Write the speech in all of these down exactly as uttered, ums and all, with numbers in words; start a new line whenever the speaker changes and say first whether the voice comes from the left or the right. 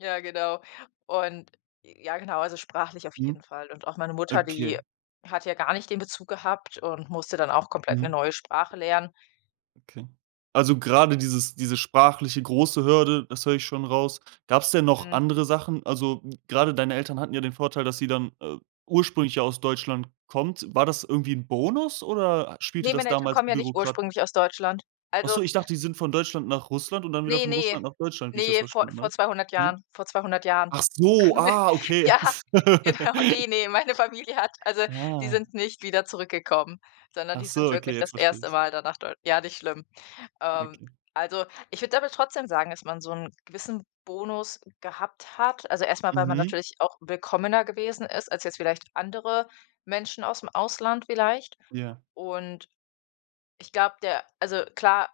left: Ja, genau. Und ja genau, also sprachlich auf
right: Mhm,
left: jeden Fall. Und auch meine Mutter, die
right: okay.
left: hat ja gar nicht den Bezug gehabt und musste dann auch komplett 'ne
right: Mhm.
left: neue Sprache lernen.
right: Okay, also grade dieses diese sprachliche große Hürde, das höre ich schon raus. Gab's denn noch
left: Hm.
right: andere Sachen? Also grade deine Eltern hatten ja den Vorteil, dass sie dann, äh, ursprünglich ja aus Deutschland kommt. War das irgendwie 'n Bonus oder spielte
left: Ne,
right: das
left: meine Eltern
right: damals
left: kommen ja nicht
right: bürokra
left: ursprünglich aus Deutschland.
right: Ach
left: Also
right: so, ich dachte, die sind von Deutschland nach Russland und dann wieder
left: Ne,
right: von
left: ne,
right: Russland nach Deutschland, wie ich das
left: ne, vor
right: verstanden habe.
left: vor zweihundert
right: Ne?
left: Jahren vor zweihundert Jahren
right: Ach so,
left: kamen wir
right: ah, okay.
left: ja, genau ne, ne, meine Familie hat also, die
right: Ah.
left: sind nicht wieder zurückgekommen, sondern
right: Ach
left: die
right: so,
left: sind
right: okay,
left: wirklich
right: jetzt
left: das
right: verstehe
left: erste
right: ich's.
left: Mal dann nach Deu ja, nicht schlimm. Ähm,
right: Okay.
left: also, ich würde aber trotzdem sagen, dass man so 'n gewissen Bonus gehabt hat, also erst mal, weil man
right: Mhm.
left: natürlich auch willkommener gewesen ist als jetzt vielleicht andere Menschen ausm Ausland vielleicht.
right: Ja.
left: Und ich glaube, der also, klar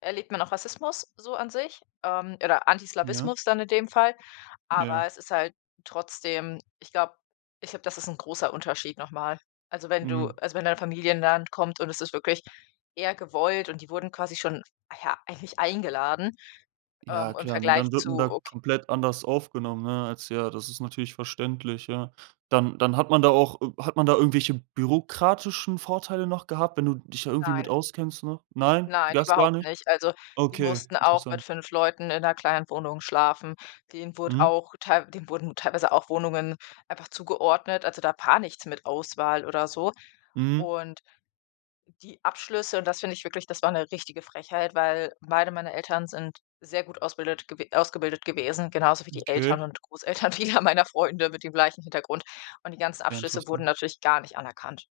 left: erlebt man auch Rassismus so an sich ähm, oder
right: Ja.
left: Antislawismus dann in dem Fall, aber
right: Ja.
left: es ist halt trotzdem, ich glaube ich glaube, das ist 'n großer Unterschied noch mal. Also, wenn du
right: Mhm.
left: also, wenn deine Familie in 'n Land kommt und es ist wirklich eher gewollt und die wurden quasi schon, ja, eigentlich eingeladen,
right: Ja,
left: ähm, im
right: klar, ne?
left: Vergleich
right: Dann wird
left: zu,
right: man da
left: okay
right: komplett anders aufgenommen, ne? Als ja das ist natürlich verständlich, ja. Dann dann hat man da auch äh, hat man da irgendwelche bürokratischen Vorteile noch gehabt, wenn du dich da irgendwie mit
left: Nein.
right: auskennst, ne? Nein?
left: Nein,
right: Das gar
left: überhaupt
right: nicht?
left: nicht. Also, die
right: Okay,
left: mussten auch mit
right: interessant.
left: fünf Leuten in 'ner kleinen Wohnung schlafen. Den wurde
right: Mhm.
left: auch teilw denen wurden teilweise auch Wohnungen einfach zugeordnet. Also, da war nichts mit Auswahl oder so.
right: Mhm.
left: Und die Abschlüsse und das finde ich wirklich das war 'ne richtige Frechheit, weil beide meiner Eltern sind sehr gut ausbildet gew ausgebildet gewesen, genauso wie die Eltern
right: Okay.
left: und Großeltern vieler meiner Freunde mit dem gleichen Hintergrund. Und die ganzen
right: Ja,
left: Abschlüsse wurden
right: interessant.
left: natürlich gar nicht anerkannt.